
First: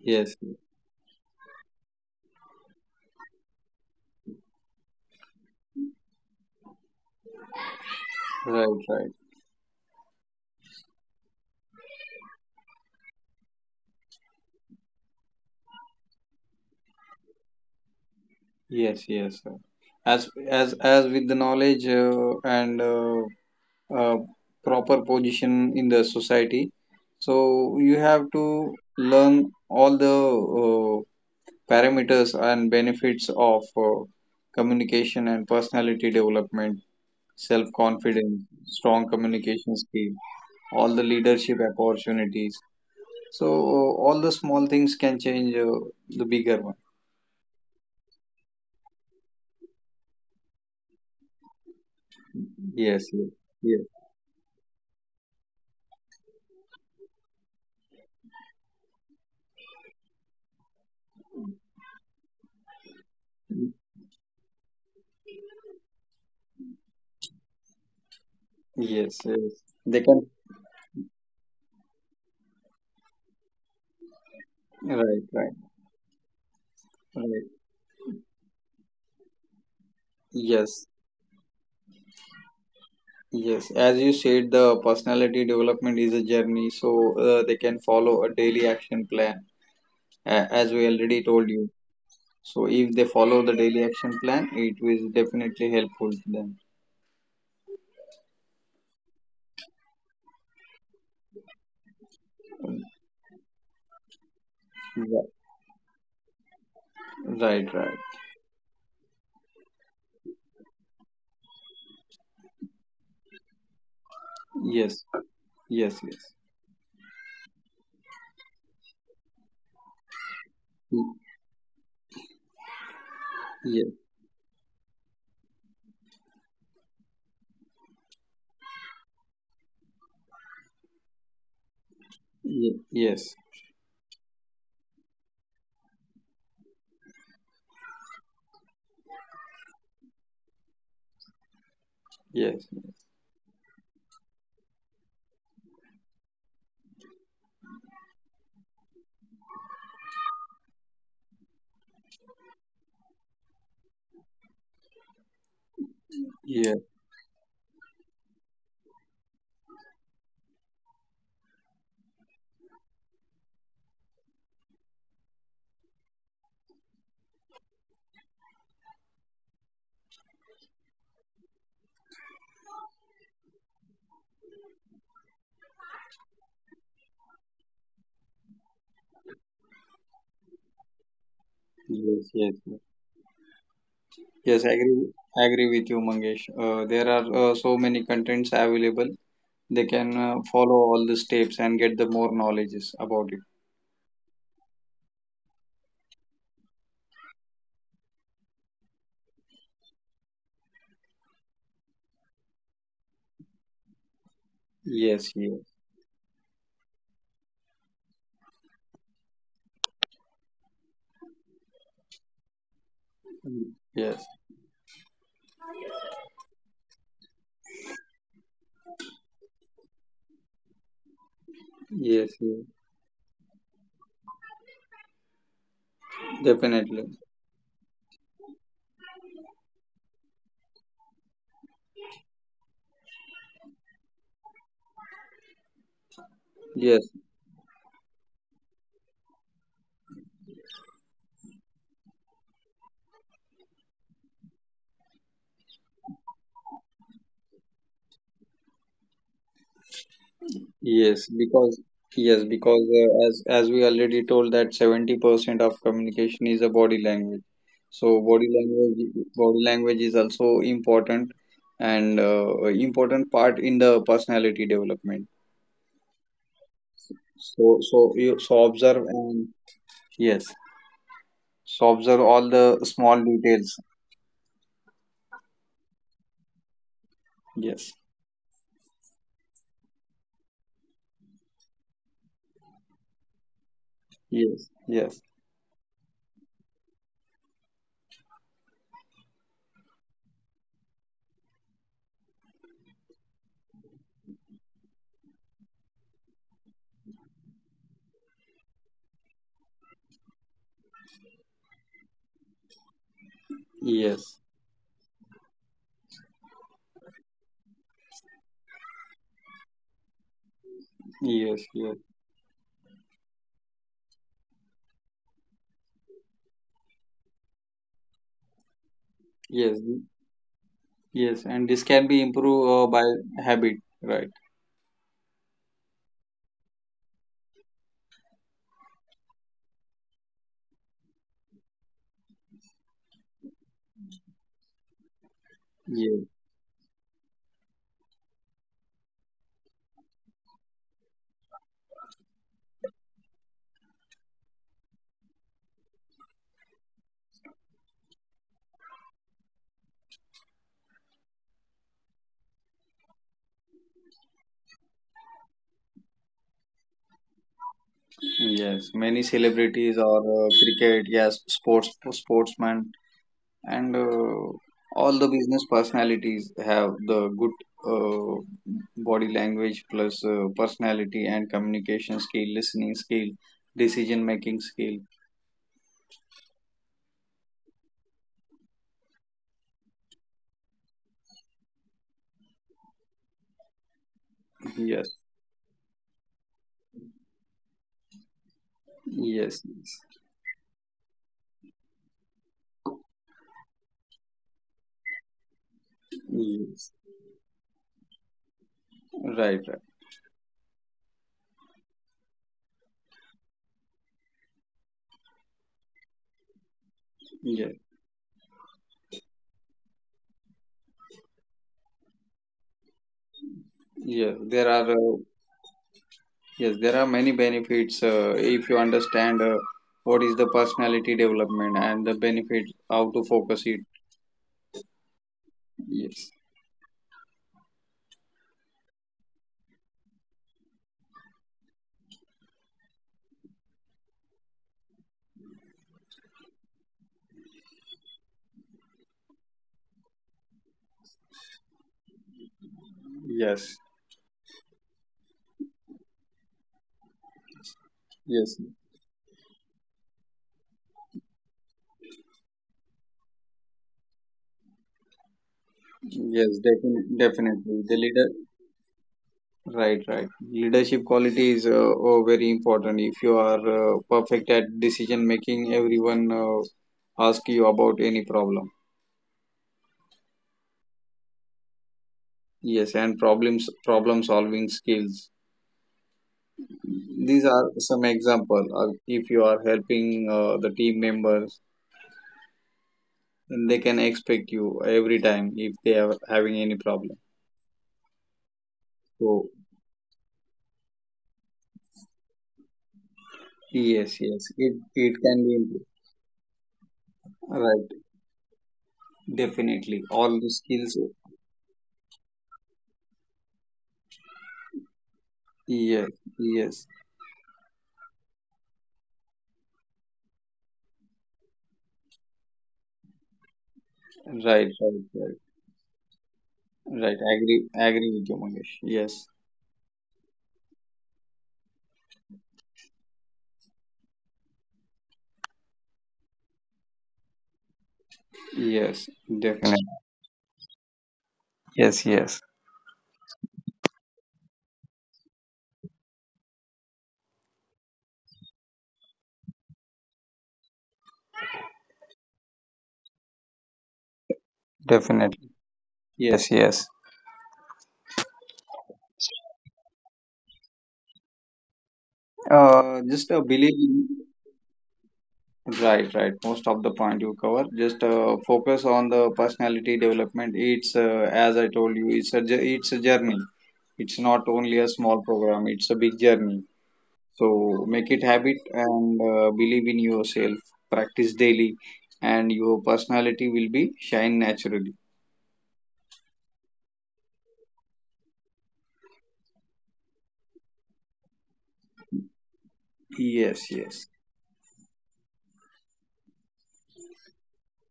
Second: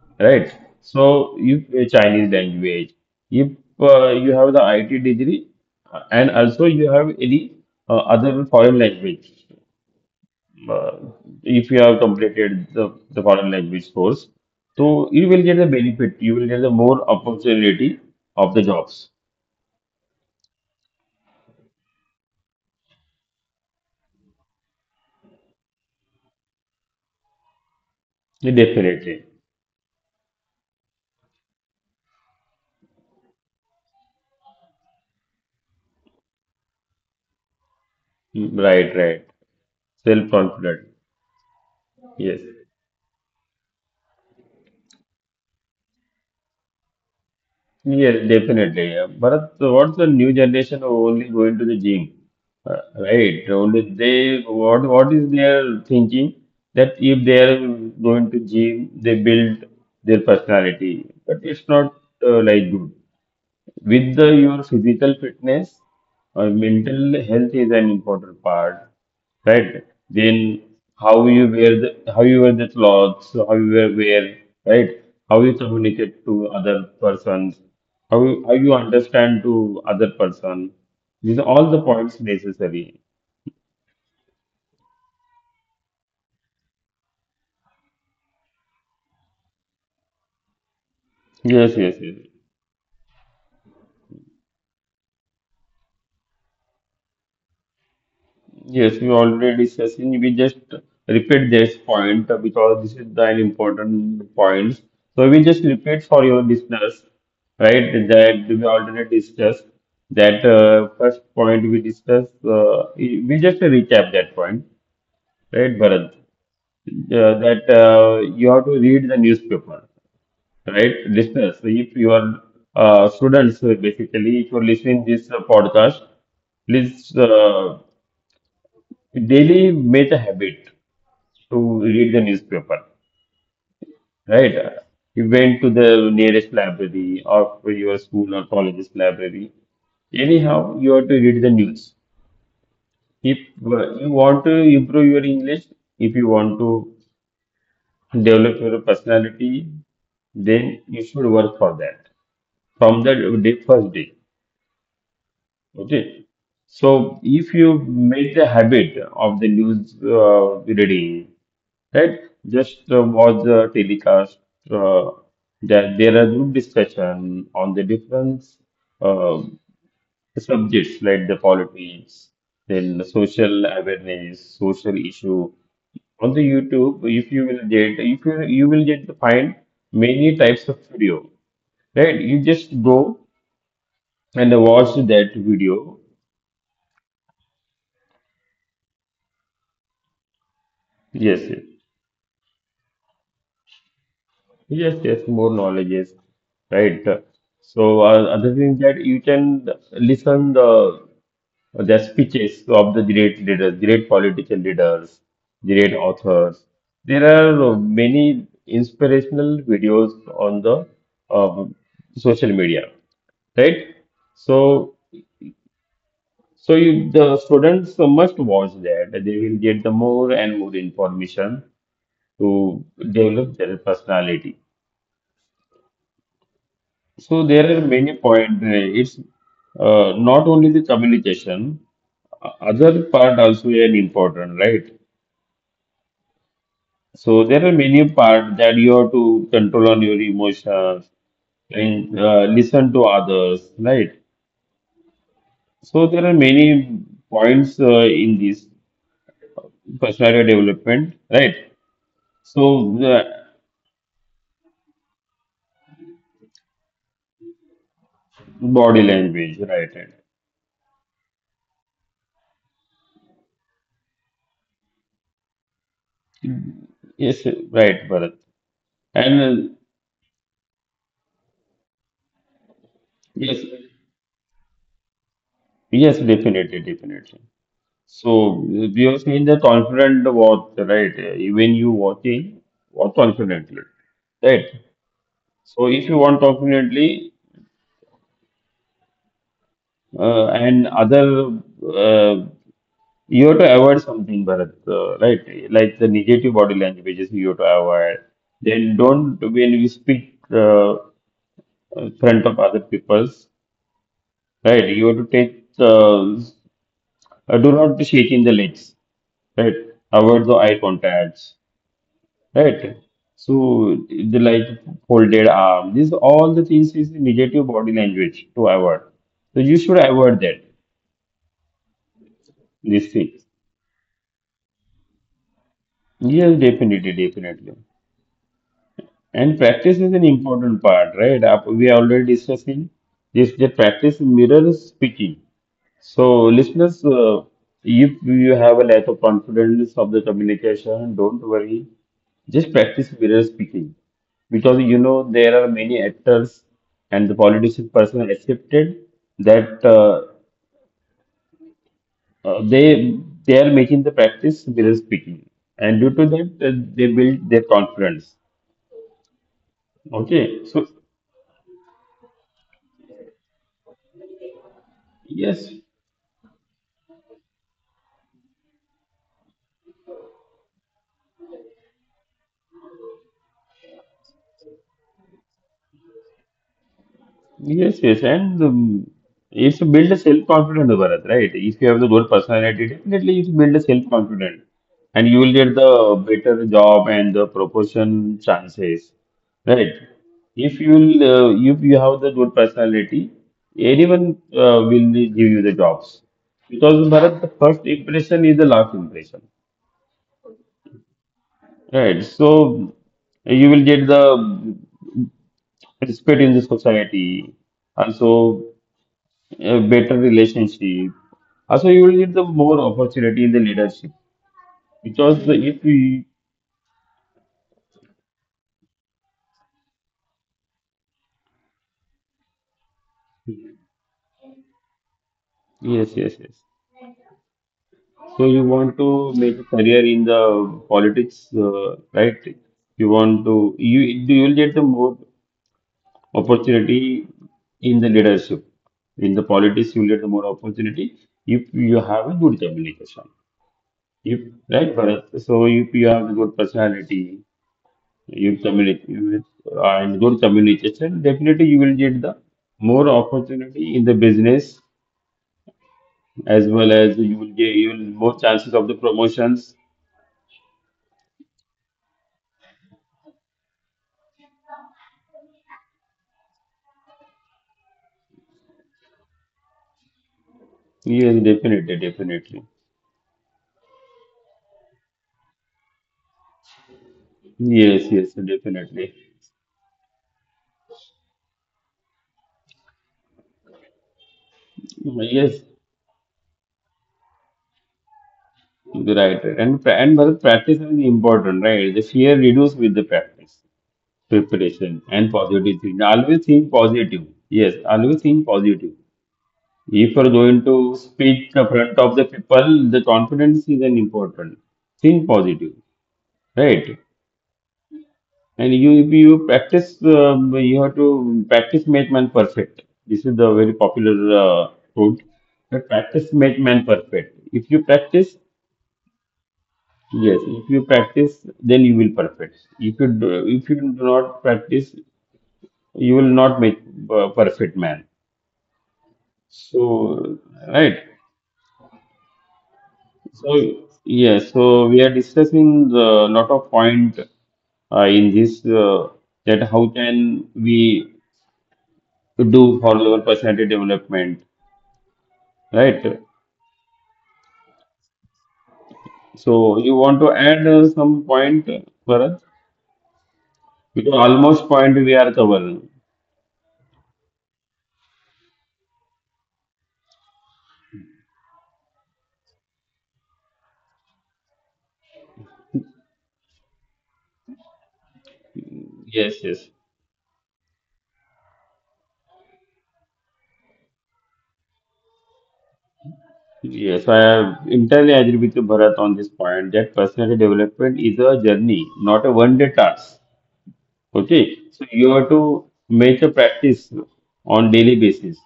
[SPEAKER 2] yes,
[SPEAKER 1] right? So, if a Chinese language, if you have the IT degree and also you have any other
[SPEAKER 2] right,
[SPEAKER 1] foreign
[SPEAKER 2] right.
[SPEAKER 1] language, uh, if you have completed the foreign language course, so you will get the benefit, you will get the more opportunity of the
[SPEAKER 2] Yes,
[SPEAKER 1] jobs.
[SPEAKER 2] yes. Sir. As with the knowledge and uh, proper position in the society. So you have
[SPEAKER 1] Yeah,
[SPEAKER 2] to
[SPEAKER 1] definitely.
[SPEAKER 2] learn all the uh, parameters and benefits of communication and personality development, self confidence,
[SPEAKER 1] Mm,
[SPEAKER 2] strong
[SPEAKER 1] right, right.
[SPEAKER 2] communication skill, all the
[SPEAKER 1] Self-confident.
[SPEAKER 2] leadership opportunities.
[SPEAKER 1] Yes.
[SPEAKER 2] So all the small things can change the bigger one.
[SPEAKER 1] Yes, definitely. Bharat, so what's the new generation who only going to the gym?
[SPEAKER 2] Yes, yes,
[SPEAKER 1] Right.
[SPEAKER 2] yes,
[SPEAKER 1] Only they, what is their thinking that if they are going to gym, they build their personality. But it's not like good. With the your physical fitness or mental health is an important part,
[SPEAKER 2] yes, yes.
[SPEAKER 1] right?
[SPEAKER 2] They can.
[SPEAKER 1] Then how you wear the clothes, so wear, right?
[SPEAKER 2] Right,
[SPEAKER 1] How
[SPEAKER 2] right,
[SPEAKER 1] you communicate to other
[SPEAKER 2] right.
[SPEAKER 1] persons, how how you understand to other
[SPEAKER 2] Yes.
[SPEAKER 1] person, these are all the points necessary.
[SPEAKER 2] Yes, as you said, the personality development is a journey, so they can follow a daily action plan, as we already told you.
[SPEAKER 1] Yes, yes, yes.
[SPEAKER 2] So, if they follow the daily action plan, it will definitely helpful to them.
[SPEAKER 1] Yes, we already discussing. We just repeat this point because this is the an important
[SPEAKER 2] Ri-
[SPEAKER 1] point. So we just repeat for your listeners,
[SPEAKER 2] Right, right.
[SPEAKER 1] right? That we already discussed. That first point we discussed. We just recap
[SPEAKER 2] Yes,
[SPEAKER 1] that point,
[SPEAKER 2] yes, yes,
[SPEAKER 1] right, Bharat? That you have to read the newspaper,
[SPEAKER 2] Y-
[SPEAKER 1] right, listeners? So if you are
[SPEAKER 2] yes,
[SPEAKER 1] students, basically, if you're listening this podcast, please daily make a habit to read the
[SPEAKER 2] yes,
[SPEAKER 1] newspaper, right? You went to the nearest library or for your school or college's library. Anyhow, you have to read the news.
[SPEAKER 2] yes, yes,
[SPEAKER 1] If you want to improve your English, if you want to develop your personality, then you should work for that from the day, first day. Okay.
[SPEAKER 2] yes,
[SPEAKER 1] So if you make the habit of the news reading, right? Just watch the telecast. Uh, there are group discussion on the different uh, subjects like the politics, then the social awareness, social issue. On the YouTube, if you will get to find many types of video. Right?
[SPEAKER 2] yes,
[SPEAKER 1] You
[SPEAKER 2] yes.
[SPEAKER 1] just go and
[SPEAKER 2] Yes,
[SPEAKER 1] watch that
[SPEAKER 2] I agree with you,
[SPEAKER 1] video.
[SPEAKER 2] Mangesh. There are so many contents available. They can follow all the
[SPEAKER 1] Yes,
[SPEAKER 2] steps
[SPEAKER 1] yes,
[SPEAKER 2] and get the more knowledges about it.
[SPEAKER 1] yes, yes. More knowledge is right. So other thing that you can listen the or the speeches of the great leaders, great political leaders,
[SPEAKER 2] Yes, yes,
[SPEAKER 1] great authors. There are many inspirational videos on the um, social media,
[SPEAKER 2] mm,
[SPEAKER 1] right?
[SPEAKER 2] yes,
[SPEAKER 1] So, so you, the students must watch that. They will get the more and more information
[SPEAKER 2] yes, yes,
[SPEAKER 1] to develop their personality.
[SPEAKER 2] definitely.
[SPEAKER 1] So there are many points. It's not only the communication, other part also an important, right?
[SPEAKER 2] Yes,
[SPEAKER 1] So there are many parts that you have to control on your emotions and listen to others, right? So there are many points in this personality
[SPEAKER 2] yes,
[SPEAKER 1] development,
[SPEAKER 2] because
[SPEAKER 1] right?
[SPEAKER 2] yes, because as
[SPEAKER 1] So
[SPEAKER 2] as
[SPEAKER 1] the
[SPEAKER 2] we already told that 70% of communication is a body language. So
[SPEAKER 1] body
[SPEAKER 2] body language
[SPEAKER 1] language,
[SPEAKER 2] is
[SPEAKER 1] right?
[SPEAKER 2] also
[SPEAKER 1] Right.
[SPEAKER 2] important and important part in the personality development. So
[SPEAKER 1] Yes,
[SPEAKER 2] so you
[SPEAKER 1] right,
[SPEAKER 2] so
[SPEAKER 1] Bharat.
[SPEAKER 2] observe and
[SPEAKER 1] And
[SPEAKER 2] yes, so observe all the small details.
[SPEAKER 1] yes, yes, definitely, definitely.
[SPEAKER 2] Yes,
[SPEAKER 1] So we have seen the confident walk, right? Even you walking, walk confidently,
[SPEAKER 2] yes,
[SPEAKER 1] right?
[SPEAKER 2] yes,
[SPEAKER 1] So if you want confidently, and other uh, you have to avoid something, Bharat, right, like the negative body languages you have to avoid. Then don't, when you speak in front of other people's,
[SPEAKER 2] yes,
[SPEAKER 1] right, you have to take do not shake in the legs, right, avoid the eye contacts,
[SPEAKER 2] yes, yes,
[SPEAKER 1] right. So the like folded arm, these all the things is negative body language to avoid, so you
[SPEAKER 2] yes.
[SPEAKER 1] should avoid that,
[SPEAKER 2] Yes, and this can be improved
[SPEAKER 1] these
[SPEAKER 2] by
[SPEAKER 1] things.
[SPEAKER 2] habit, right?
[SPEAKER 1] Yes, definitely, definitely. And practice is an important part, right? We are already discussing this, the practice mirrors speaking. So,
[SPEAKER 2] Yes,
[SPEAKER 1] listeners, if you have a lack of confidence of the communication, don't worry. Just practice mirror speaking. Because you know there are many actors and the politician person accepted that uh, they they are making the practice mirror speaking, and due to that they build their confidence.
[SPEAKER 2] yes. Many celebrities or
[SPEAKER 1] Okay, so
[SPEAKER 2] cricket, yes, sportsmen, and all the
[SPEAKER 1] yes,
[SPEAKER 2] business personalities have the good uh, body language plus personality and communication skill, listening skill, decision making skill.
[SPEAKER 1] yes, yes, and it's to build a self-confidence, Bharat, right? If you have the good personality, definitely you build a self-confidence, and
[SPEAKER 2] Yes,
[SPEAKER 1] you will get the better job and the proportion chances,
[SPEAKER 2] yes,
[SPEAKER 1] right?
[SPEAKER 2] yes,
[SPEAKER 1] If you have the good personality, anyone will give you the jobs,
[SPEAKER 2] yes.
[SPEAKER 1] because Bharat, the first impression is the last impression,
[SPEAKER 2] Right, right.
[SPEAKER 1] right? So you will get the respect in the society,
[SPEAKER 2] Yes,
[SPEAKER 1] also a better relationship. Also, you will get the more opportunity in the leadership
[SPEAKER 2] yes. There are
[SPEAKER 1] because if you,
[SPEAKER 2] yes, there are many benefits if you understand what is the personality development and the benefit, how to focus it. Yes,
[SPEAKER 1] yes, yes, yes. So you want to make a career in the politics, right? You want to you will get the more opportunity in the leadership. In the politics, you will get the more opportunity if you have a good communication.
[SPEAKER 2] yes,
[SPEAKER 1] If Right, Bharat. So if you have a good personality, you
[SPEAKER 2] yes,
[SPEAKER 1] communicate with and good communication, definitely you will get the more opportunity in the business,
[SPEAKER 2] yes,
[SPEAKER 1] as well as you will get
[SPEAKER 2] definitely. The
[SPEAKER 1] even more
[SPEAKER 2] leader,
[SPEAKER 1] chances of the promotions.
[SPEAKER 2] right, right. Leadership quality is oh, very important. If you are perfect at decision making, everyone ask you about any problem.
[SPEAKER 1] Yes, definitely, definitely.
[SPEAKER 2] Yes, and problem solving skills. These are
[SPEAKER 1] Yes,
[SPEAKER 2] some
[SPEAKER 1] yes,
[SPEAKER 2] example.
[SPEAKER 1] definitely.
[SPEAKER 2] If you are helping the team members, and they can expect you every
[SPEAKER 1] Yes,
[SPEAKER 2] time if they are having any problem.
[SPEAKER 1] right.
[SPEAKER 2] So
[SPEAKER 1] And but practice is important, right? The fear reduce with the practice,
[SPEAKER 2] yes, yes,
[SPEAKER 1] preparation, and
[SPEAKER 2] it
[SPEAKER 1] positive
[SPEAKER 2] can be
[SPEAKER 1] thinking.
[SPEAKER 2] improved.
[SPEAKER 1] Always think positive. Yes, always
[SPEAKER 2] Right,
[SPEAKER 1] think positive. If
[SPEAKER 2] definitely.
[SPEAKER 1] you're going
[SPEAKER 2] All the
[SPEAKER 1] to
[SPEAKER 2] skills.
[SPEAKER 1] speak in front of the people, the confidence is an important. Think positive,
[SPEAKER 2] Yes, yes.
[SPEAKER 1] right? And you, if you practice, you have to practice make man perfect. This is the very popular
[SPEAKER 2] Right, right,
[SPEAKER 1] quote.
[SPEAKER 2] right.
[SPEAKER 1] But practice make man
[SPEAKER 2] Right.
[SPEAKER 1] perfect. If
[SPEAKER 2] Agree,
[SPEAKER 1] you practice,
[SPEAKER 2] with you, Mangesh. Yes,
[SPEAKER 1] yes. If you practice, then you will perfect. If you do not practice, you will not make perfect man.
[SPEAKER 2] yes, definitely.
[SPEAKER 1] So, right.
[SPEAKER 2] Yes, yes,
[SPEAKER 1] So yes, so we are discussing a lot of point in this that how can we do for our personality development,
[SPEAKER 2] definitely.
[SPEAKER 1] right?
[SPEAKER 2] Yes, yes.
[SPEAKER 1] So you want to add some point for us
[SPEAKER 2] Just believe
[SPEAKER 1] because
[SPEAKER 2] in.
[SPEAKER 1] almost point we are covering.
[SPEAKER 2] Right, right. Most of the point you cover. Just focus on the personality development. It's as I told you. It's a it's a journey. It's not only a small program, it's a big journey. So make it habit
[SPEAKER 1] Yes,
[SPEAKER 2] and
[SPEAKER 1] yes.
[SPEAKER 2] believe in yourself. Practice daily and your personality will be shine naturally.
[SPEAKER 1] Yes, I entirely agree with you, Bharat, on this point that personality development is a journey, not a one-day task.
[SPEAKER 2] Yes,
[SPEAKER 1] Okay,
[SPEAKER 2] yes.
[SPEAKER 1] so you have to make a practice on daily basis.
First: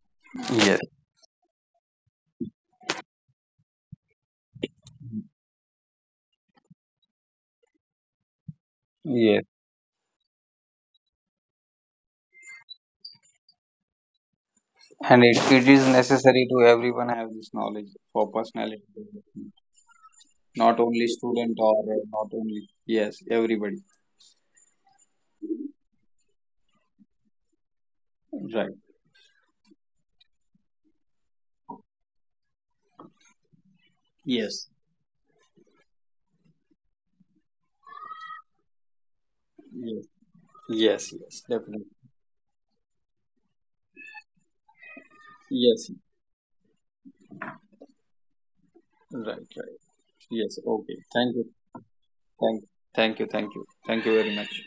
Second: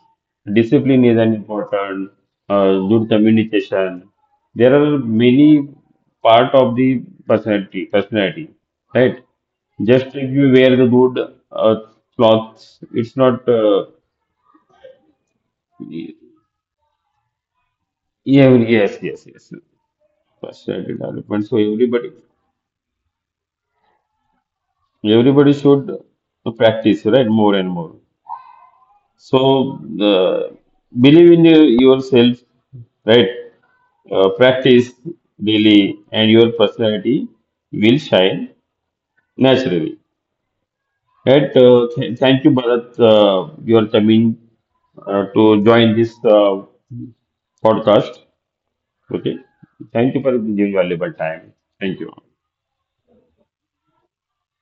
[SPEAKER 2] Yes,
[SPEAKER 1] Discipline is an important, good communication. There are many part of the personality, right?
[SPEAKER 2] yes.
[SPEAKER 1] Just if you wear the good clothes, it's not.
[SPEAKER 2] And it is
[SPEAKER 1] Y-
[SPEAKER 2] necessary to everyone have this knowledge for personality
[SPEAKER 1] yes, yes,
[SPEAKER 2] development.
[SPEAKER 1] yes.
[SPEAKER 2] Not
[SPEAKER 1] Personality
[SPEAKER 2] only
[SPEAKER 1] development. So
[SPEAKER 2] student or
[SPEAKER 1] everybody,
[SPEAKER 2] not only yes, everybody.
[SPEAKER 1] everybody should practice, right? More and more.
[SPEAKER 2] Right.
[SPEAKER 1] So, uh, believe in yourself, right?
[SPEAKER 2] Yes.
[SPEAKER 1] Practice daily, and your personality will shine naturally.
[SPEAKER 2] Yes. Yes, yes,
[SPEAKER 1] Right?
[SPEAKER 2] definitely.
[SPEAKER 1] Thank you, Bharat. You are coming to
[SPEAKER 2] Yes.
[SPEAKER 1] join this podcast.
[SPEAKER 2] Right,
[SPEAKER 1] Okay.
[SPEAKER 2] right.
[SPEAKER 1] Thank you for
[SPEAKER 2] Yes.
[SPEAKER 1] giving
[SPEAKER 2] Okay.
[SPEAKER 1] valuable
[SPEAKER 2] Thank you.
[SPEAKER 1] time. Thank you.
[SPEAKER 2] Thank, thank you, thank you, thank you very much.